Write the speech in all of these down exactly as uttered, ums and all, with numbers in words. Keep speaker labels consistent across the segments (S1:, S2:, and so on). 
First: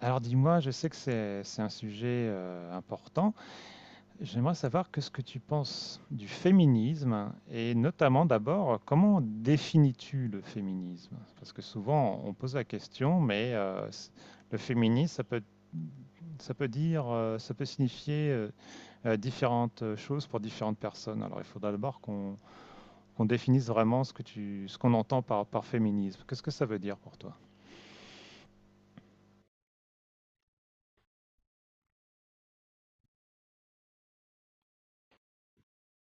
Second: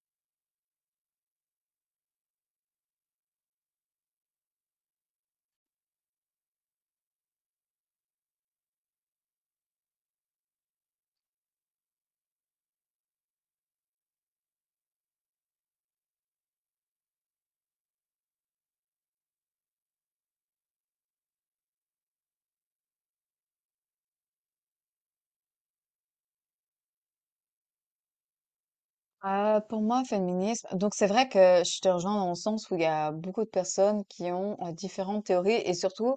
S1: Alors dis-moi, je sais que c'est c'est un sujet euh, important. J'aimerais savoir que ce que tu penses du féminisme et notamment d'abord, comment définis-tu le féminisme? Parce que souvent on pose la question, mais euh, c- le féminisme, ça peut, ça peut dire, euh, ça peut signifier euh, euh, différentes choses pour différentes personnes. Alors il faudra d'abord qu'on qu'on définisse vraiment ce que tu, ce qu'on entend par, par féminisme. Qu'est-ce que ça veut dire pour toi?
S2: Euh, pour moi, féminisme, donc c'est vrai que je te rejoins dans le sens où il y a beaucoup de personnes qui ont euh, différentes théories et surtout,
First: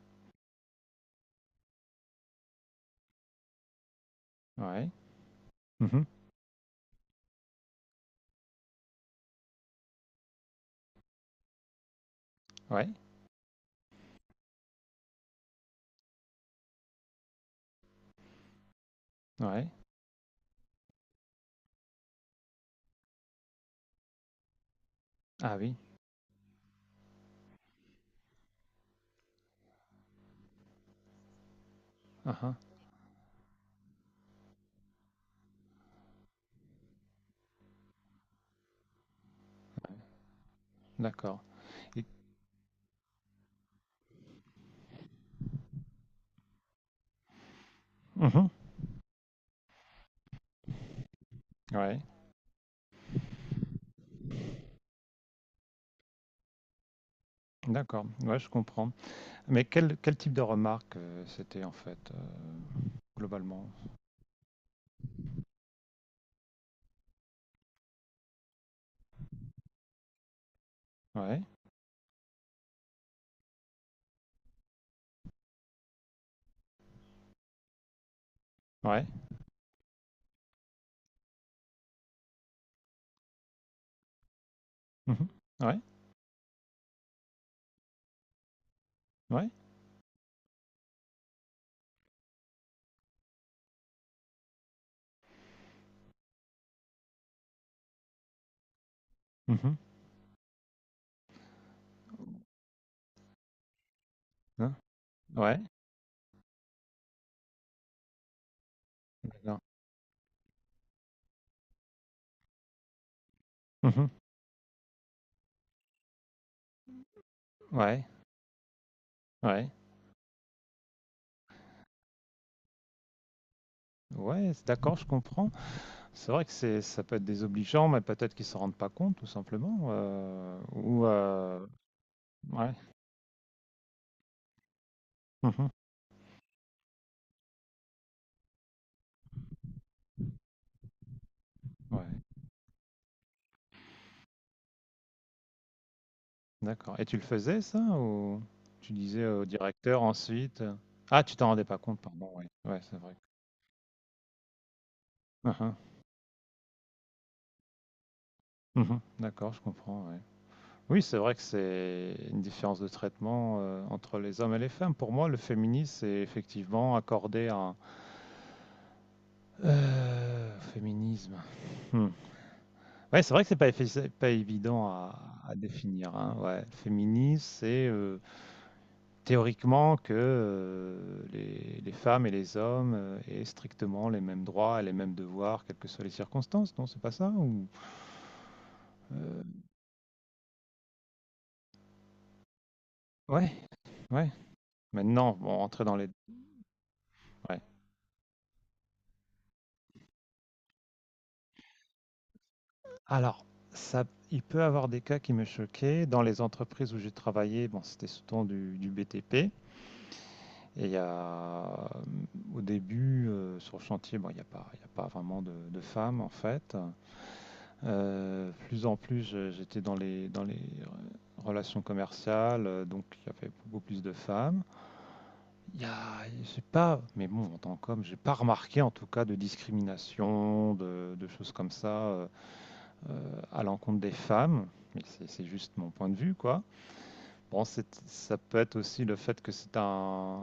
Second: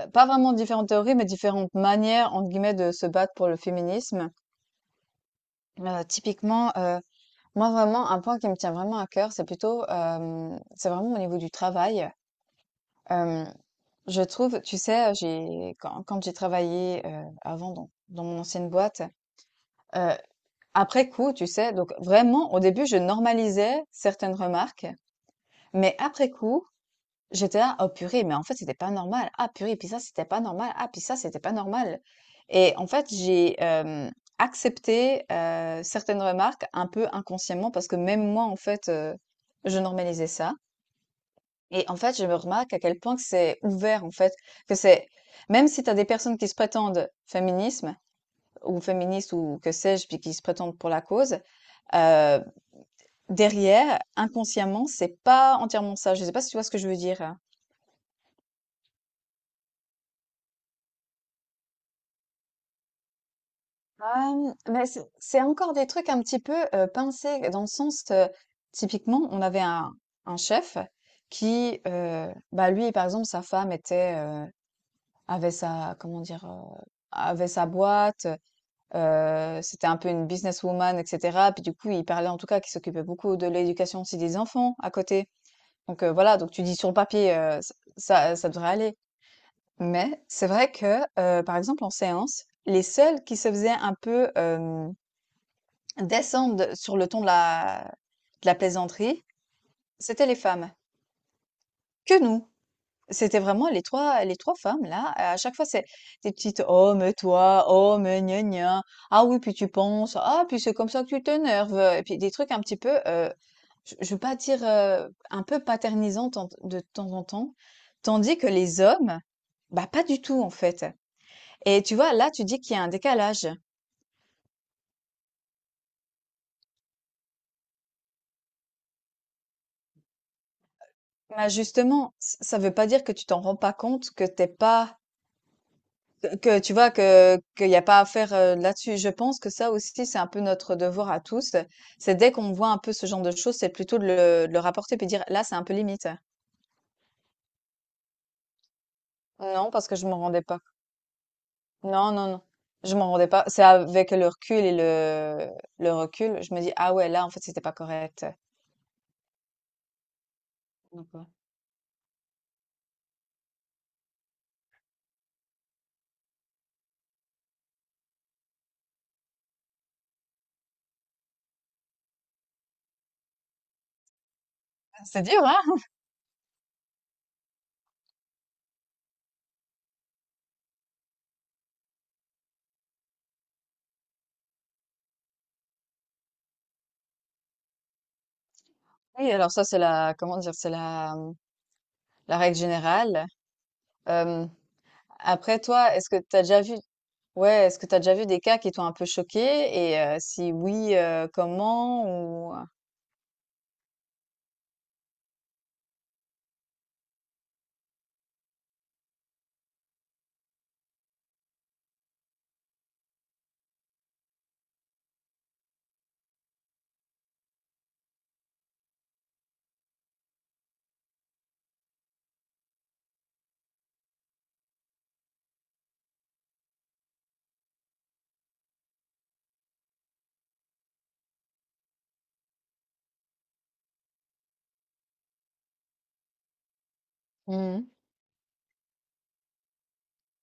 S2: euh, pas vraiment différentes théories, mais différentes manières, entre guillemets, de se battre pour le féminisme.
S1: Ouais.
S2: Euh,
S1: Mhm.
S2: typiquement, euh, moi vraiment, un point qui me tient vraiment à cœur, c'est plutôt, euh, c'est vraiment au niveau du travail.
S1: Ouais.
S2: Euh, je trouve, tu sais, j'ai, quand, quand j'ai travaillé euh, avant dans, dans mon ancienne boîte,
S1: Ouais.
S2: euh, après coup, tu sais, donc vraiment, au début, je normalisais certaines remarques.
S1: Ah oui.
S2: Mais après coup, j'étais là, oh purée, mais en fait, c'était pas normal. Ah purée, puis ça, c'était pas normal. Ah, puis ça, c'était pas normal.
S1: Ah uhum.
S2: Et en fait, j'ai euh, accepté euh, certaines remarques un peu inconsciemment parce que même moi, en fait, euh, je normalisais ça.
S1: D'accord.
S2: Et en
S1: Et
S2: fait, je me remarque à quel point que c'est ouvert, en fait, que c'est, même si tu as des personnes qui se prétendent féminisme
S1: mmh,
S2: ou féministes ou que sais-je, puis qui se prétendent pour la cause,
S1: ouais,
S2: euh, derrière, inconsciemment, c'est pas entièrement ça. Je sais pas si tu vois ce que je veux dire.
S1: d'accord, ouais, je comprends. Mais quel quel type de remarque, heu, c'était en fait, heu, globalement?
S2: Hem, mais c'est c'est encore des trucs un petit peu, heu, pincés dans le sens, heu, typiquement, on avait un un chef
S1: Ouais,
S2: qui, heu, bah, lui, par exemple, sa femme était, heu, avait sa comment dire? Heu, avait sa boîte,
S1: ouais.
S2: heu, c'était un peu une businesswoman et cetera. Puis, du coup, il parlait en tout cas qu'il s'occupait beaucoup de l'éducation aussi des enfants à
S1: Mmh mh.
S2: côté.
S1: Ouais,
S2: Donc, heu, voilà, donc tu dis sur le papier, heu, ç ça ça devrait aller.
S1: ouais.
S2: Mais c'est vrai que, heu, par exemple, en séance, les seuls qui se faisaient un peu, descendent sur le ton de la de la plaisanterie,
S1: Mmh.
S2: c'était les femmes, que nous. C'était vraiment les trois, les trois
S1: Hein?
S2: femmes là, à chaque
S1: Ouais,
S2: fois c'est des petites: «Oh mais toi, oh mais gna gna, ah oui puis
S1: d'accord.
S2: tu penses, ah puis c'est comme ça que tu t'énerves», et puis des trucs un petit peu, heu, je
S1: Mmh mh.
S2: je veux pas dire, heu, un peu paternisants tant de temps en temps.
S1: Ouais,
S2: Tandis que les hommes,
S1: ouais.
S2: bah, pas du tout en fait. Et tu vois, là, tu dis qu'il y a un décalage.
S1: Ouais, c d'accord, je comprends. C'est vrai que c'est ça peut être désobligeant, mais peut-être qu'ils s'en rendent pas compte tout simplement, heu, ou
S2: Bah,
S1: heu,
S2: justement, ç ça
S1: ouais.
S2: veut pas dire que tu t'en rends pas compte, que t'es pas
S1: Mmh.
S2: que tu vois que qu'il y a pas à faire euh, là-dessus. Je pense que ça aussi, c'est un peu notre devoir à tous.
S1: Ouais.
S2: C'est dès qu'on voit un peu ce genre de choses, c'est plutôt de le, de le rapporter puis dire là, c'est un peu limite.
S1: D'accord. Et tu le faisais ça ou tu disais au
S2: Non, parce que
S1: directeur
S2: je m'en rendais
S1: ensuite?
S2: pas.
S1: euh, Ah, tu t'en rendais pas compte,
S2: Non, non,
S1: pardon,
S2: non.
S1: oui. Ouais,
S2: Je
S1: c'est
S2: m'en
S1: vrai.
S2: rendais pas. C'est avec le recul et le,
S1: Uhum,
S2: le recul, je me dis ah ouais, là, en fait, c'était pas correct.
S1: uhum, d'accord, je comprends, ouais. Oui,
S2: Donc,
S1: c'est
S2: ouais.
S1: vrai que c'est une différence de traitement euh, entre les hommes et les femmes. Pour moi, le féminisme, c'est effectivement accorder un euh, féminisme. Hmm. Ouais, c'est vrai que c'est pas, effi- pas évident à,
S2: C'est dur,
S1: à
S2: hein?
S1: définir, hein. Ouais. Le féminisme, c'est euh, théoriquement que, heu, les les femmes et les hommes, heu, aient strictement les mêmes droits et les mêmes devoirs, quelles que soient les circonstances, non, c'est pas ça ou?
S2: Oui,
S1: Heu,
S2: alors ça, c'est la, comment dire, c'est la, la règle générale.
S1: ouais, ouais.
S2: Euh,
S1: Maintenant, bon,
S2: Après,
S1: rentrer
S2: toi,
S1: dans les,
S2: est-ce que tu as déjà vu
S1: ouais.
S2: ouais, est-ce que tu as déjà vu des cas qui t'ont un peu choqué? Et heu, si oui, heu, comment ou heu?
S1: Alors, ça il peut avoir des cas qui me choquaient. Dans les entreprises où j'ai travaillé, bon, c'était surtout du du B T P et il y a, mmh, au début, heu, sur le chantier, bon, il y a pas il y a pas vraiment de de femmes, en fait. Euh, plus en plus, je- j'étais dans les, dans les euh, relations commerciales, euh, donc il y avait beaucoup plus de femmes. Il y a, j'ai pas, mais bon, en tant qu'homme, j'ai pas remarqué en tout cas de discrimination, de, de choses comme ça euh, euh, à l'encontre des femmes. Mais c'est c'est juste mon point de vue, quoi. Bon,
S2: Mmh.
S1: c'est- ça peut être aussi le fait que c'est un,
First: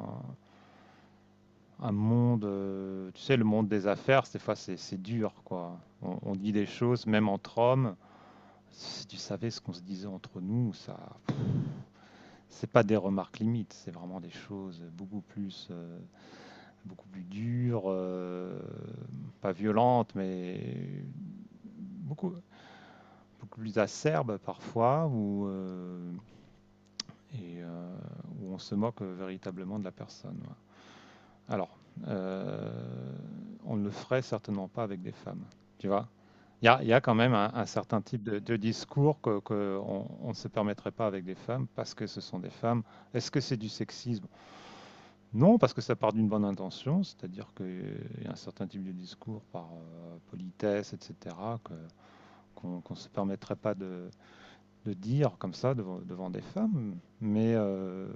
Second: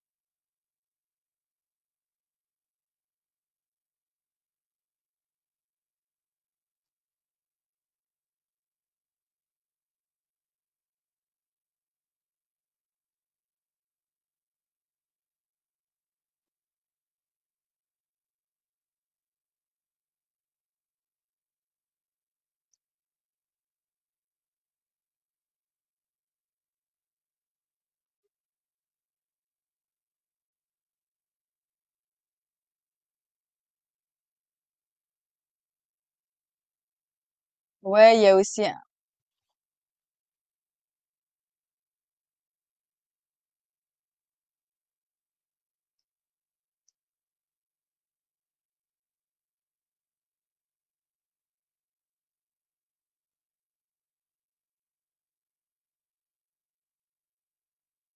S1: un monde, euh, tu sais, le monde des affaires, des fois c'est c'est dur, quoi. On, on dit des choses, même entre hommes. Si tu savais ce qu'on se disait entre nous, ça, c'est pas des remarques limites, c'est vraiment des choses beaucoup plus, euh, beaucoup plus dures, euh, pas violentes, mais beaucoup, beaucoup plus acerbes parfois, où, euh, et, euh, où on se moque véritablement de la personne. Ouais. Alors, euh, on ne le ferait certainement pas avec des femmes, tu vois. Il y a, il y a quand même un, un certain
S2: Ouais, il
S1: type
S2: y a
S1: de, de
S2: aussi un
S1: discours que, que on, on ne se permettrait pas avec des femmes parce que ce sont des femmes. Est-ce que c'est du sexisme? Non, parce que ça part d'une bonne intention, c'est-à-dire qu'il y a un certain type de discours par euh, politesse, et cetera, que, qu'on qu'on ne se permettrait pas de, de dire comme ça devant, devant des femmes. Mais euh,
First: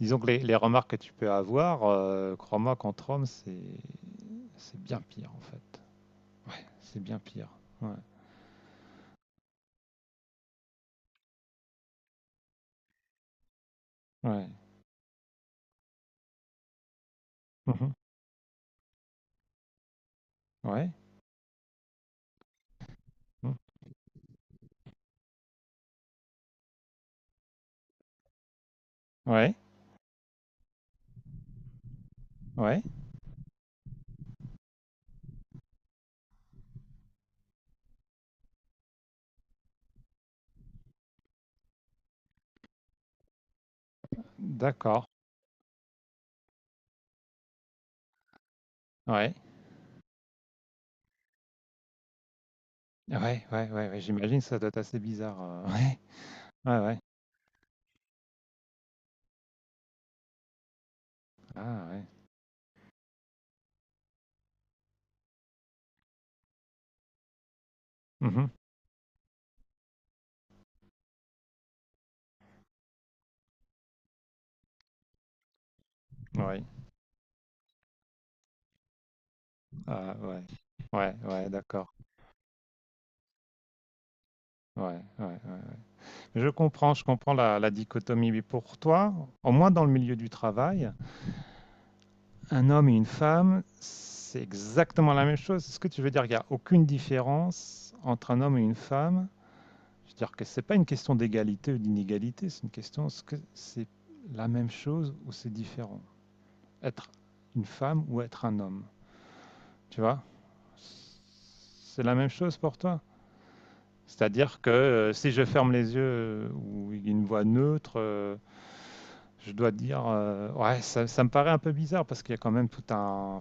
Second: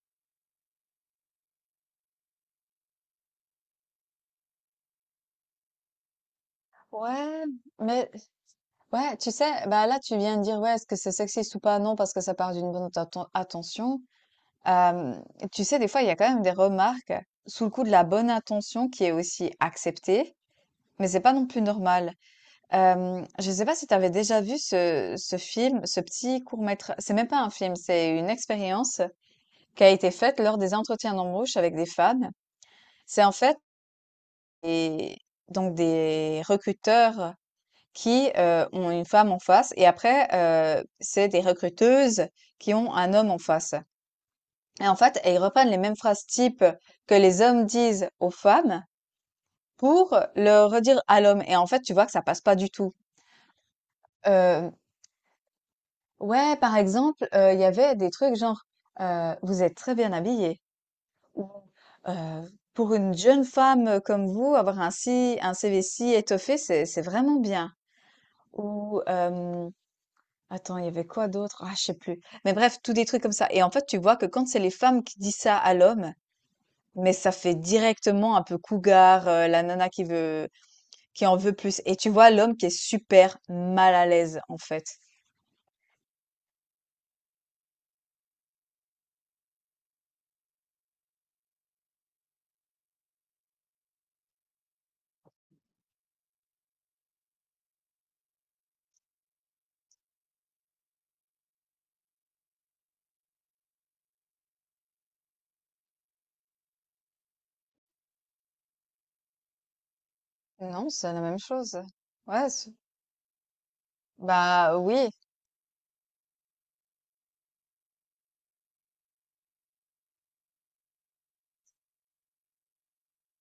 S1: disons que les, les remarques que tu peux avoir, euh, crois-moi, qu'entre hommes, c'est c'est bien pire en fait. Ouais, c'est bien
S2: ouais,
S1: pire. Ouais,
S2: mais ouais, tu sais, bah, là, tu viens de dire: «Ouais, est-ce que c'est sexiste ou pas?» Non, parce que ça part d'une bonne atten attention.
S1: ouais.
S2: Hem, Tu sais, des fois, il y a quand même des remarques sous le coup de
S1: Mhm.
S2: la bonne intention qui est aussi acceptée,
S1: Ouais.
S2: mais c'est pas non plus normal. Hem, je
S1: Mmh.
S2: sais pas si tu avais déjà vu ce ce film, ce petit court métrage, c'est même pas un film, c'est une expérience,
S1: Ouais,
S2: qui a été faite lors des entretiens d'embauche avec des femmes.
S1: ouais,
S2: C'est en fait des, donc des recruteurs qui euh, ont une femme en face et après, euh, c'est des recruteuses qui ont un homme en face. Et en
S1: d'accord.
S2: fait, elles reprennent les mêmes phrases type que les hommes disent aux femmes
S1: Ouais.
S2: pour le redire à l'homme. Et en fait, tu vois que ça passe pas du tout.
S1: Ouais, ouais, ouais, ouais, j'imagine que ça doit
S2: Euh,
S1: être assez bizarre, heu, ouais.
S2: ouais, par
S1: Ouais, ouais.
S2: exemple, euh, il y avait des trucs genre euh, vous êtes très bien habillé. Ou,
S1: Ah ouais.
S2: heu, pour une jeune femme, comme vous, avoir un si un C V si étoffé, c'est c'est vraiment bien.
S1: Mhm.
S2: Ou, hem, attends, il y avait quoi d'autre? Ah, je sais plus. Mais bref, tous des trucs comme ça et en fait, tu vois que quand c'est les femmes qui disent ça à l'homme,
S1: Ouais.
S2: mais ça fait directement un peu cougar, heu, la nana qui
S1: Ah ouais.
S2: veut
S1: Ouais,
S2: qui en
S1: ouais,
S2: veut plus
S1: d'accord.
S2: et tu vois l'homme qui est super mal à l'aise, en
S1: Ouais,
S2: fait.
S1: ouais, ouais. Ouais. Je comprends, je comprends la la dichotomie. Mais pour toi, au moins dans le milieu du travail, un homme et une femme, c'est exactement la même chose? C'est ce que tu veux dire? Il y a aucune différence entre un homme et une femme. C'est-à-dire que c'est pas une question d'égalité ou d'inégalité, c'est une question est-ce que c'est la même chose ou c'est différent? Être une femme ou être un homme, tu vois?
S2: Non, c'est la même chose.
S1: C'est la même
S2: Ouais,
S1: chose
S2: c
S1: pour toi? C'est-à-dire que
S2: Bah, oui.
S1: euh, si je ferme les yeux euh, ou une voix neutre, euh, je dois dire euh, ouais, ça, ça me paraît un peu bizarre parce qu'il y a quand même tout un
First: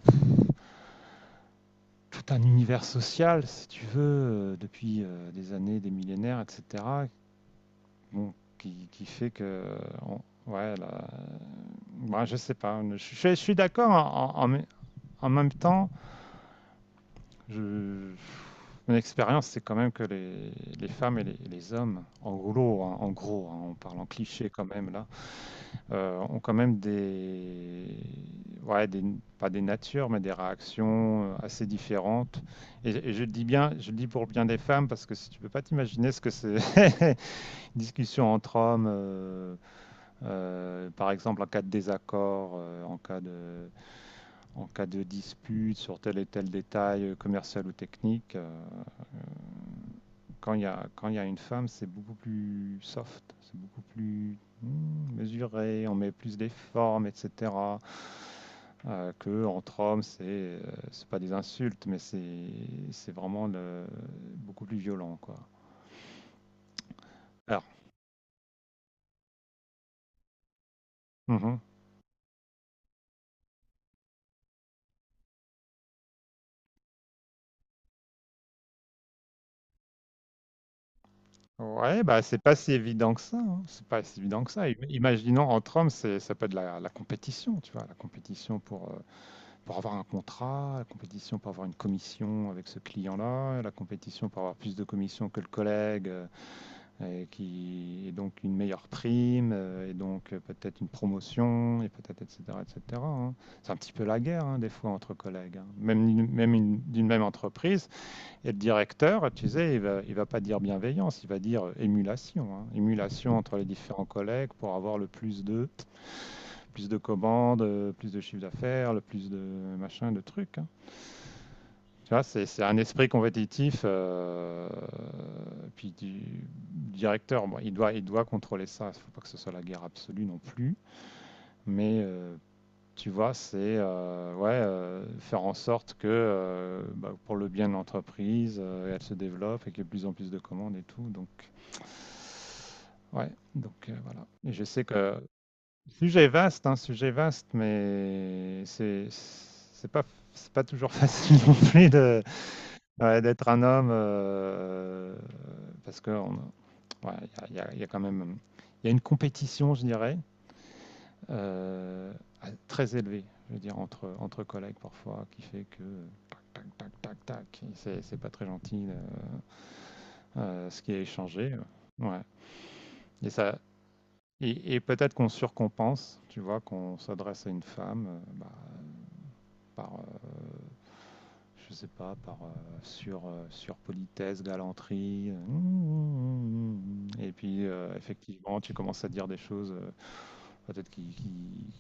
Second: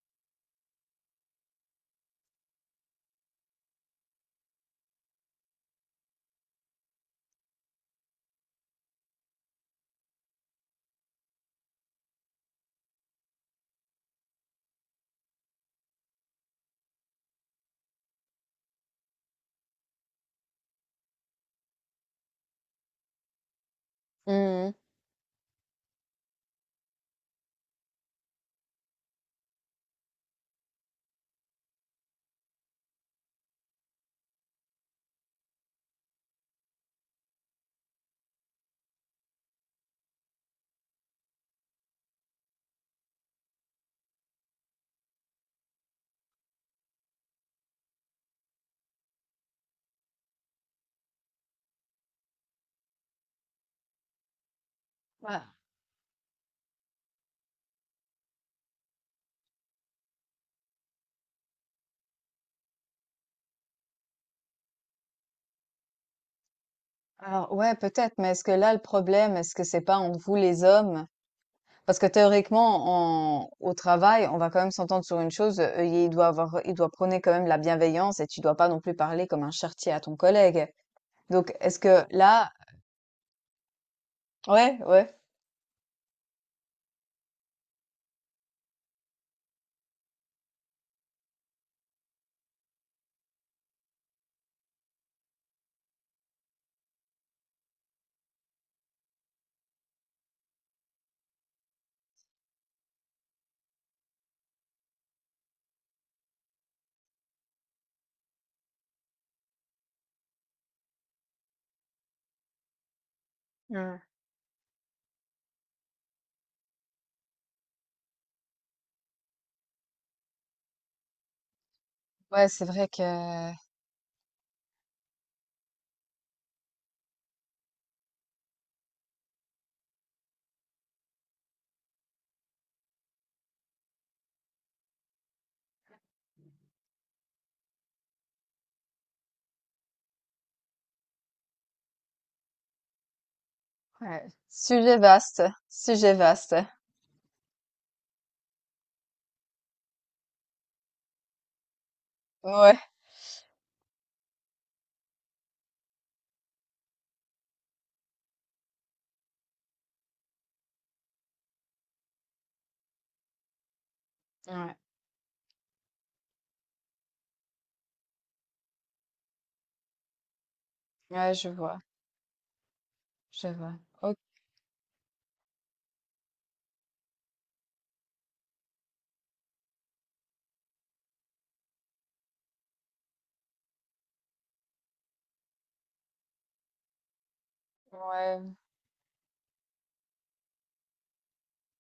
S1: tout un univers social, si tu veux, euh, depuis euh, des années, des millénaires, et cetera Bon, qui, qui fait que. On- ouais, là, ouais, je sais pas. Je, je- je suis d'accord. En, en- en même temps, je- mon expérience, c'est quand même que les, les femmes et les, les hommes, en gros, hein, en gros hein, on parle en cliché quand
S2: Mmh.
S1: même là, euh, ont quand même des. Ouais, des, pas des natures, mais des réactions euh, assez différentes. Et, et je le dis bien, je le dis pour le bien des femmes, parce que si tu peux pas t'imaginer ce que c'est, une discussion entre hommes. Euh, Euh, par exemple, en cas de désaccord, euh, en cas de, en cas de dispute sur tel et tel détail euh, commercial ou technique, euh, quand il y a, quand il y a une femme, c'est beaucoup plus soft, c'est beaucoup plus
S2: Ouais.
S1: mesuré, on met plus des formes, et cetera. Euh, que entre hommes, c'est euh, c'est pas des insultes, mais c'est c'est vraiment le- beaucoup plus violent, quoi.
S2: Alors
S1: Alors,
S2: ouais, peut-être, mais est-ce que là le problème, est-ce que c'est pas entre vous les hommes?
S1: mhm.
S2: Parce que théoriquement, en, au travail, on va quand même s'entendre sur une chose, euh, il doit avoir, il doit prôner quand même la bienveillance et tu dois pas non plus parler comme un charretier à ton collègue. Donc est-ce
S1: Ouais,
S2: que
S1: bah c'est
S2: là,
S1: pas si évident que ça, hein. C'est pas si évident que ça. Im-
S2: ouais, ouais.
S1: Imaginons entre hommes, c'est ça peut être la, la compétition, tu vois, la compétition pour euh, pour avoir un contrat, la compétition pour avoir une commission avec ce client-là, la compétition pour avoir plus de commissions que le collègue euh, et qui et donc une meilleure prime euh, et donc euh, peut-être une promotion et peut-être etc et cetera hein. C'est un petit peu la guerre hein, des fois entre collègues, hein. Même une- même une- d'une même entreprise, et le directeur, tu sais, il va, il va pas dire bienveillance, il va dire euh, émulation, hein. Émulation entre les
S2: Mm.
S1: différents collègues pour avoir le plus de, plus de commandes, euh, plus de chiffre d'affaires, le plus de machin, de trucs, hein. Tu vois, c'est
S2: Ouais,
S1: c'est
S2: c'est
S1: un
S2: vrai que
S1: esprit compétitif. Euh, puis du directeur, bon, il doit, il doit contrôler ça. Il ne faut pas que ce soit la guerre absolue non plus. Mais euh, tu vois, c'est euh, ouais, euh, faire en sorte que euh, bah, pour le bien de l'entreprise, euh, elle se développe et qu'il y ait de plus en plus de commandes et tout. Donc, ouais, donc euh, voilà.
S2: ouais,
S1: Et je sais
S2: sujet
S1: que
S2: vaste, sujet
S1: sujet
S2: vaste.
S1: vaste, hein, sujet vaste, mais c'est c'est pas c'est pas toujours facile non plus de,
S2: Ouais.
S1: ouais, d'être un homme euh, parce que on- ouais, il y a, il y a- il y a quand même il y a une compétition, je dirais, euh, très élevé, je veux dire, entre, entre
S2: Ouais.
S1: collègues parfois, qui fait que euh, tac, tac, tac, tac, tac, c'est c'est pas très gentil euh, euh, ce qui est
S2: Ouais, je
S1: échangé.
S2: vois,
S1: Ouais. Et
S2: je
S1: ça,
S2: vois. Ok,
S1: et, et peut-être qu'on surcompense, tu vois, qu'on s'adresse à une femme euh, bah, par, euh, je sais pas, par euh, sur, euh, sur politesse, galanterie. euh, Mm, mm, mm. Et puis euh,
S2: ouais,
S1: effectivement, tu commences à dire des choses euh, peut-être qui, qui,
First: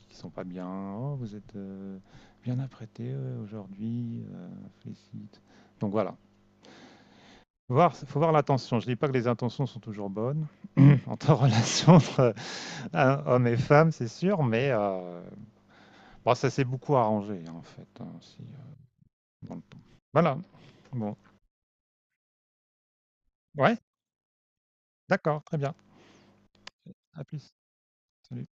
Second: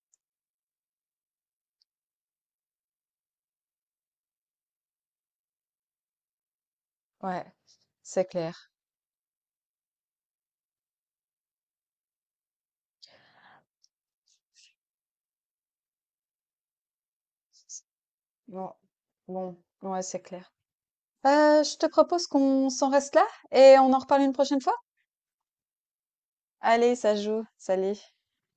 S1: qui sont pas bien. Oh, vous êtes euh, bien apprêté euh, aujourd'hui, euh, félicite. Donc voilà.
S2: ouais,
S1: Faut voir, faut
S2: c'est
S1: voir
S2: clair.
S1: l'intention. Je dis pas que les intentions sont toujours bonnes entre relations entre euh, hommes et femmes, c'est sûr, mais euh, bon, ça s'est beaucoup arrangé hein, en fait hein, aussi,
S2: Bon,
S1: euh, dans
S2: bon,
S1: le temps.
S2: ouais, c'est
S1: Voilà.
S2: clair.
S1: Bon.
S2: Euh, je te propose qu'on s'en reste là
S1: Ouais.
S2: et on en reparle une prochaine fois.
S1: D'accord, très bien.
S2: Allez, ça
S1: À
S2: joue.
S1: plus.
S2: Salut.
S1: Salut.